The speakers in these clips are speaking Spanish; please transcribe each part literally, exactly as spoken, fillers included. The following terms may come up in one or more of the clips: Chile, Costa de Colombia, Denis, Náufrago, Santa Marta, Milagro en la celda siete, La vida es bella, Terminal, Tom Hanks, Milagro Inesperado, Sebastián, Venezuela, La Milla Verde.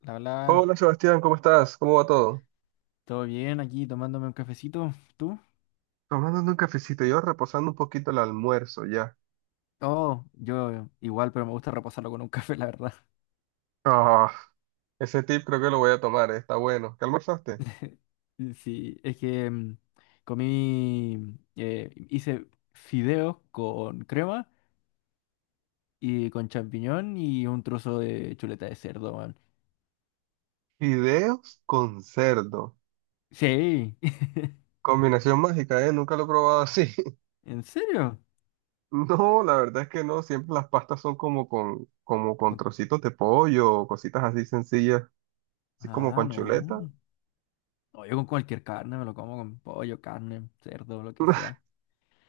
La hola, Hola Sebastián, ¿cómo estás? ¿Cómo va todo? todo bien aquí tomándome un cafecito. ¿Tú? Tomando un cafecito, yo reposando un poquito el almuerzo ya. Oh, yo igual, pero me gusta reposarlo con un café, la verdad. Ah, ese tip creo que lo voy a tomar, eh, está bueno. ¿Qué almorzaste? Sí, es que mm, comí, eh, hice fideos con crema y con champiñón y un trozo de chuleta de cerdo, man. Fideos con cerdo. Sí, Combinación mágica, ¿eh? Nunca lo he probado así. ¿en serio? No, la verdad es que no. Siempre las pastas son como con, como con Con- trocitos de pollo o cositas así sencillas, así como Ah, con chuleta. no. No, yo con cualquier carne me lo como con pollo, carne, cerdo, lo que sea.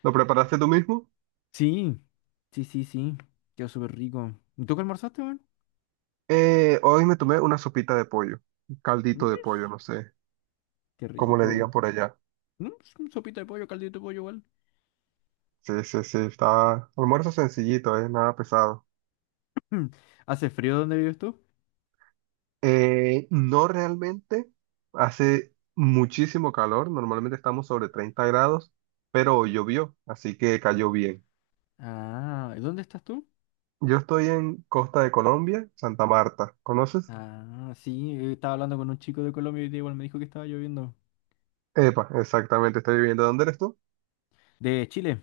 ¿Lo preparaste tú mismo? Sí, sí, sí, sí. Quedó súper rico. ¿Y tú qué almorzaste, man? Eh, hoy me tomé una sopita de pollo, un caldito de Mesh, pollo, no sé qué cómo le rico. digan por allá. Mm, s- mm, sopita de pollo, caldito de pollo igual. Sí, sí, sí, está almuerzo sencillito, eh, nada pesado. ¿Hace frío donde vives tú? Eh, no realmente, hace muchísimo calor, normalmente estamos sobre treinta grados, pero hoy llovió, así que cayó bien. Ah, ¿y ¿dónde estás tú? Yo estoy en Costa de Colombia, Santa Marta, ¿conoces? Ah, sí, eh, estaba hablando con un chico de Colombia y igual me dijo que estaba lloviendo. Epa, exactamente, estoy viviendo. ¿Dónde eres tú? ¿De Chile?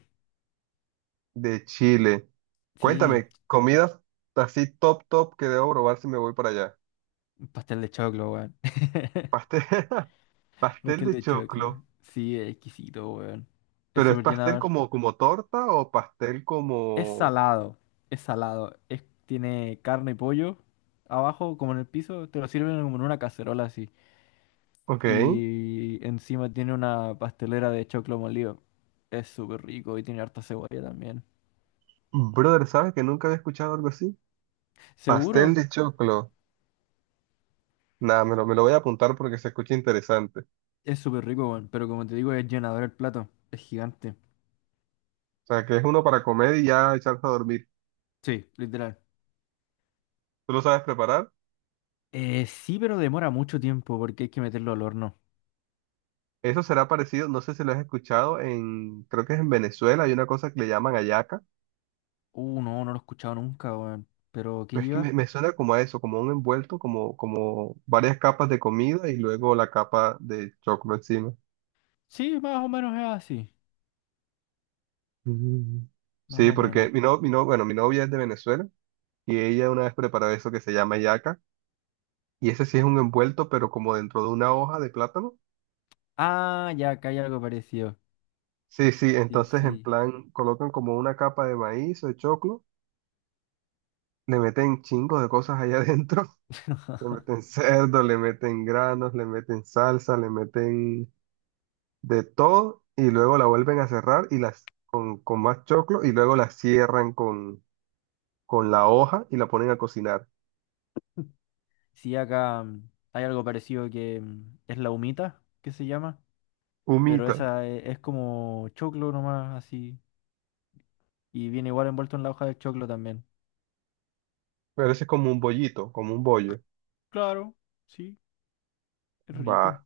De Chile. Sí, Cuéntame, comidas así top top que debo probar si me voy para allá. un pastel de choclo, weón. Pastel, pastel Pastel de de choclo. choclo. Sí, es exquisito, weón. Es ¿Pero es súper pastel llenador. como, como torta o pastel Es como...? salado, es salado. Es, tiene carne y pollo abajo, como en el piso. Te lo sirven como en una cacerola así. Ok. Y encima tiene una pastelera de choclo molido. Es súper rico y tiene harta cebolla también. Brother, ¿sabes que nunca había escuchado algo así? Pastel Seguro de choclo. Nada, me lo, me lo voy a apuntar porque se escucha interesante. O es súper rico, weón, pero como te digo, es llenador el plato. Es gigante. sea, que es uno para comer y ya echarse a dormir. Sí, literal. ¿Tú lo sabes preparar? Eh, sí, pero demora mucho tiempo porque hay que meterlo al horno. Eso será parecido, no sé si lo has escuchado, en, creo que es en Venezuela, hay una cosa que le llaman hallaca. Uh, no, no lo he escuchado nunca, weón. ¿Pero qué Pues es que me, lleva? me suena como a eso, como a un envuelto, como, como varias capas de comida y luego la capa de choclo encima. Sí, más o menos es así. Mm. Más Sí, o porque menos. mi, no, mi no- bueno, mi novia es de Venezuela y ella una vez preparó eso que se llama yaca y ese sí es un envuelto, pero como dentro de una hoja de plátano. Ah, ya, acá hay algo parecido. Sí, sí, Sí, entonces en sí. plan colocan como una capa de maíz o de choclo, le meten chingos de cosas allá adentro, le meten cerdo, le meten granos, le meten salsa, le meten de todo y luego la vuelven a cerrar y las con más choclo y luego la cierran con, con la hoja y la ponen a cocinar. Sí, acá mm, hay algo parecido que mm, es la humita, que se llama. Pero Humita. esa e- es como choclo nomás, así. Y viene igual envuelto en la hoja de choclo también. Parece como un bollito, como un bollo. Claro, sí, es Va, rico.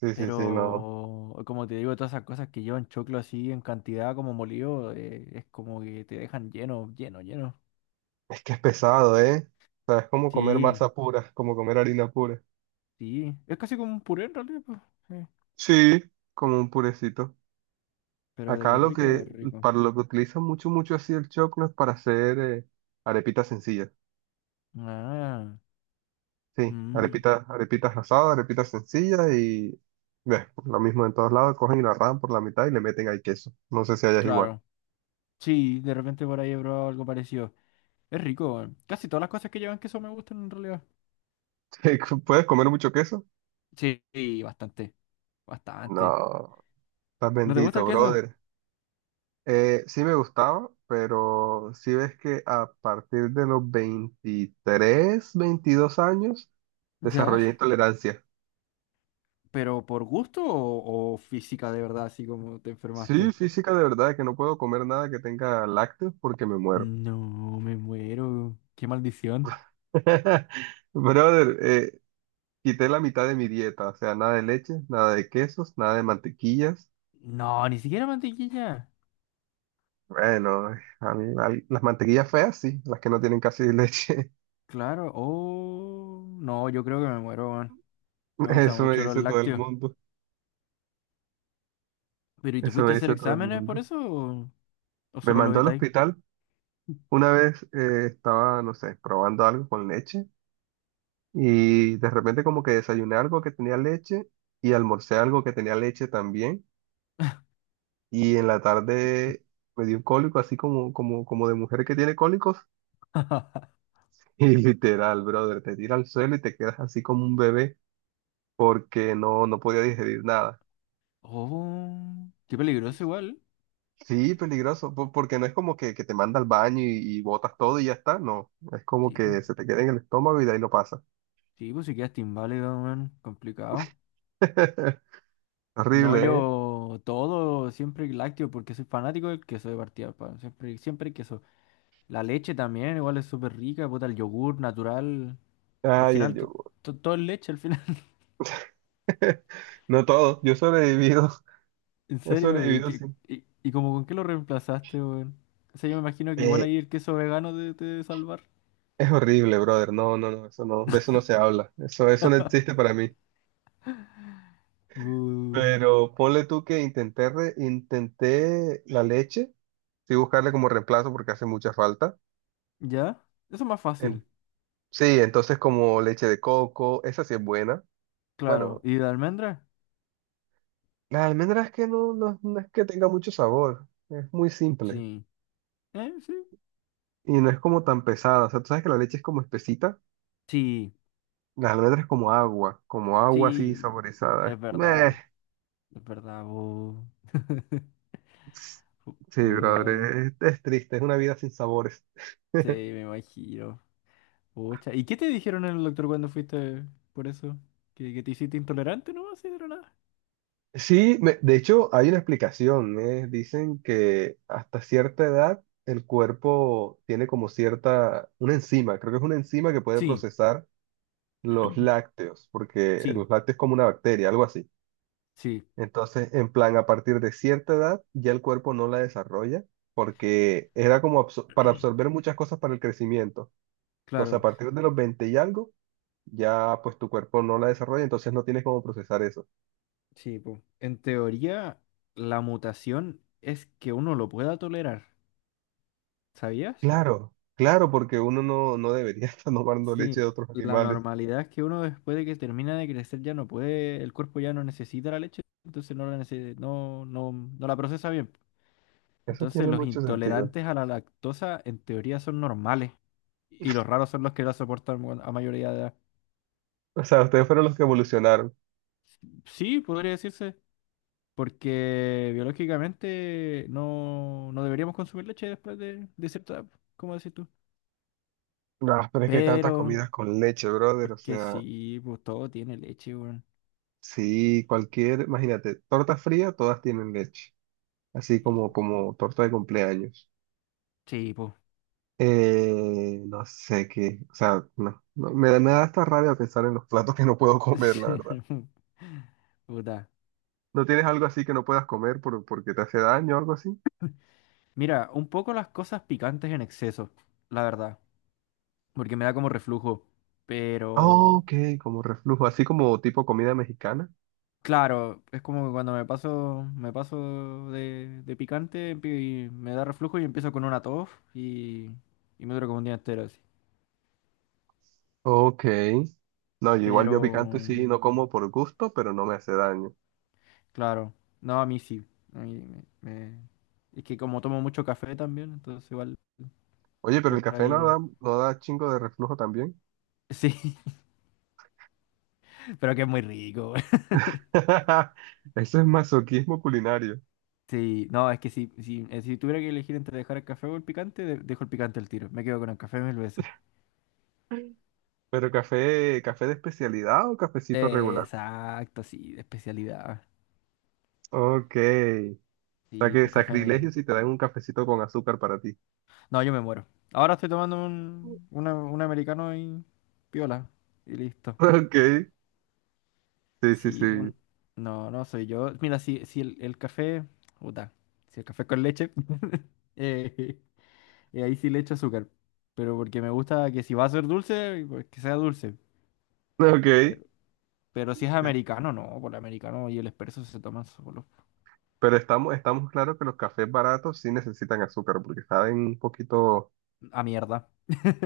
sí, sí, sí, no. Pero como te digo, todas esas cosas que llevan choclo así en cantidad como molido, eh, es como que te dejan lleno, lleno, lleno. Es que es pesado, ¿eh? O sea, es como comer Sí, masa pura, como comer harina pura. sí. Es casi como un puré en realidad, pues. Sí. Sí, como un purecito. Pero de que Acá es lo rico, que, es rico. para lo que utilizan mucho, mucho así el choclo es para hacer eh, arepitas sencillas. Ah, Sí, mm, arepitas, arepitas asadas, arepitas sencillas y ves, lo mismo en todos lados, cogen y la rajan por la mitad y le meten ahí queso. No sé si allá es igual. claro. Sí, de repente por ahí he probado algo parecido. Es rico, weón. Casi todas las cosas que llevan queso me gustan en realidad. ¿Puedes comer mucho queso? Sí, sí, bastante. Bastante. No, estás ¿No te gusta el bendito, queso? brother. Eh, sí me gustaba, pero sí ves que a partir de los veintitrés, veintidós años Ya. desarrollé intolerancia. ¿Pero por gusto o, o física de verdad, así como te Sí, enfermaste? física de verdad, que no puedo comer nada que tenga lácteos porque me muero. No, me muero. Qué maldición. Brother, eh, quité la mitad de mi dieta, o sea, nada de leche, nada de quesos, nada de mantequillas. No, ni siquiera mantequilla. Bueno, a mí, a mí- las mantequillas feas sí, las que no tienen casi leche. Claro. Oh, no, yo creo que me muero, weón. Me gustan Eso me mucho los dice todo el lácteos. mundo, ¿Pero y te eso fuiste me a hacer dice todo el exámenes por mundo. eso o, o Me solo lo mandó al evitáis? hospital una vez eh, estaba, no sé, probando algo con leche y de repente como que desayuné algo que tenía leche y almorcé algo que tenía leche también y en la tarde me dio un cólico así como, como, como de mujer que tiene cólicos y literal, brother, te tira al suelo y te quedas así como un bebé porque no, no podía digerir nada. Oh, qué peligroso igual. Sí, peligroso, po- porque no es como que, que te manda al baño y, y botas todo y ya está, no, es como Tipo, que se te queda en el estómago y de ahí lo pasa. tipo, si quedaste inválido, weón. Complicado. No, Horrible, ¿eh? yo todo, siempre lácteo, porque soy fanático del queso de partida, pa, siempre, siempre queso. La leche también, igual es súper rica, puta, el yogur natural. Al Ay, el final, to- yogur. to- todo es leche al final. No todo, yo he sobrevivido, En he serio, ¿y, sobrevivido sí. qué- ¿y, y como con qué lo reemplazaste, weón? O sea, yo me imagino que igual Eh, ahí el queso vegano te, te debe salvar. es horrible, brother. No, no, no, eso no, de eso no se habla. Eso, eso no existe para mí. Uh, Pero ponle tú que intenté, re- intenté la leche, sí buscarle como reemplazo porque hace mucha falta. ¿ya? Eso es más En- fácil, sí, entonces como leche de coco, esa sí es buena. claro. Bueno, ¿Y de almendra? la almendra es que no, no, no es que tenga mucho sabor, es muy simple Sí. ¿Eh? Sí. y no es como tan pesada. O sea, tú sabes que la leche es como espesita, Sí, las almendras es como agua, como agua así sí. saborizada. Es Meh. verdad, es verdad, bu. Pu- Sí, brother, Puta. es, es triste, es una vida sin sabores. Sí, me imagino. Pucha. ¿Y qué te dijeron en el doctor cuando fuiste por eso? ¿Que, que te hiciste intolerante, no? Así de la nada. Sí, me- de hecho hay una explicación, ¿eh? Dicen que hasta cierta edad el cuerpo tiene como cierta, una enzima, creo que es una enzima que puede Sí, procesar los lácteos, porque sí, los lácteos es como una bacteria, algo así. sí. Entonces, en plan, a partir de cierta edad ya el cuerpo no la desarrolla, porque era como absor- para absorber muchas cosas para el crecimiento. Entonces, a Claro. partir de los veinte y algo, ya pues tu cuerpo no la desarrolla, entonces no tienes cómo procesar eso. Sí, po. En teoría, la mutación es que uno lo pueda tolerar. ¿Sabías? Claro, claro, porque uno no, no debería estar tomando leche de Sí. otros La animales. normalidad es que uno después de que termina de crecer ya no puede, el cuerpo ya no necesita la leche, entonces no la nece- no, no, no la procesa bien. Eso Entonces, tiene los mucho sentido. intolerantes a la lactosa en teoría son normales y los raros son los que la soportan bueno, a mayoría de edad. O sea, ustedes fueron los que evolucionaron. Sí, podría decirse, porque biológicamente no, no deberíamos consumir leche después de, de cierta edad, como decís tú. Ah, pero es que hay tantas Pero comidas con leche, brother. es O que sea, sí, pues todo tiene leche, weón. sí, cualquier, imagínate, torta fría, todas tienen leche. Así Y- como, como torta de cumpleaños. sí, pues. Eh, no sé qué, o sea, no, no, me, da- me da hasta rabia pensar en los platos que no puedo comer, la verdad. Puta. ¿No tienes algo así que no puedas comer por- porque te hace daño o algo así? Mira, un poco las cosas picantes en exceso, la verdad, porque me da como reflujo, pero. Ok, como reflujo, así como tipo comida mexicana. Claro, es como que cuando me paso, me paso de, de picante empi- y me da reflujo y empiezo con una tos y, y me dura como un día entero así. Ok. No, yo igual Pero, yo picante sí no como por gusto, pero no me hace daño. claro, no, a mí sí. A mí me, me- es que como tomo mucho café también, entonces igual Oye, pero el por café no ahí... da, no da chingo de reflujo también. Sí, pero que es muy rico. Güey. Eso es masoquismo culinario. Sí, no, es que si, si, eh, si tuviera que elegir entre dejar el café o el picante, de- dejo el picante al tiro. Me quedo con el café mil veces. Pero café, café de especialidad o cafecito Eh, regular. Exacto, sí, de especialidad. Ok. O sea Sí, que pues café. sacrilegio si te dan un cafecito con azúcar para ti. No, yo me muero. Ahora estoy tomando un, una- un americano y piola. Y listo. Ok. Sí, sí, Sí, sí. pun- no, no soy yo. Mira, si, si el, el café. Puta. Si el café con leche. eh, eh, ahí sí le echo azúcar. Pero porque me gusta que si va a ser dulce, pues que sea dulce. Ok. Pero, pero si es americano, no. Por el americano y el expreso se toman solo. Pero estamos, estamos claros que los cafés baratos sí necesitan azúcar, porque saben un poquito. A mierda.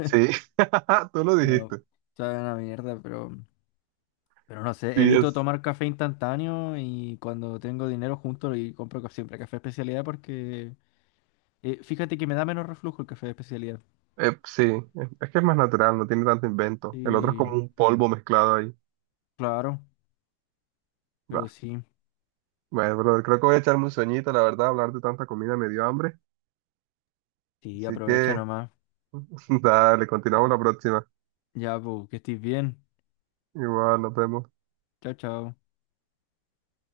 Sí, tú lo No, dijiste. saben a mierda, pero. Pero no sé, Sí, evito es. tomar café instantáneo y cuando tengo dinero junto y compro ca- siempre café de especialidad porque eh, fíjate que me da menos reflujo el café de especialidad. eh, sí, es es que es más natural, no tiene tanto invento. El otro es como Sí, un polvo mezclado ahí. claro, pero Bah. sí, Bueno, brother, creo que voy a echarme un sueñito, la verdad, hablar de tanta comida me dio hambre. sí, Así aprovecha que, nomás. dale, continuamos la próxima. Ya, pues, que estés bien. Igual, nos vemos. Chao, chao.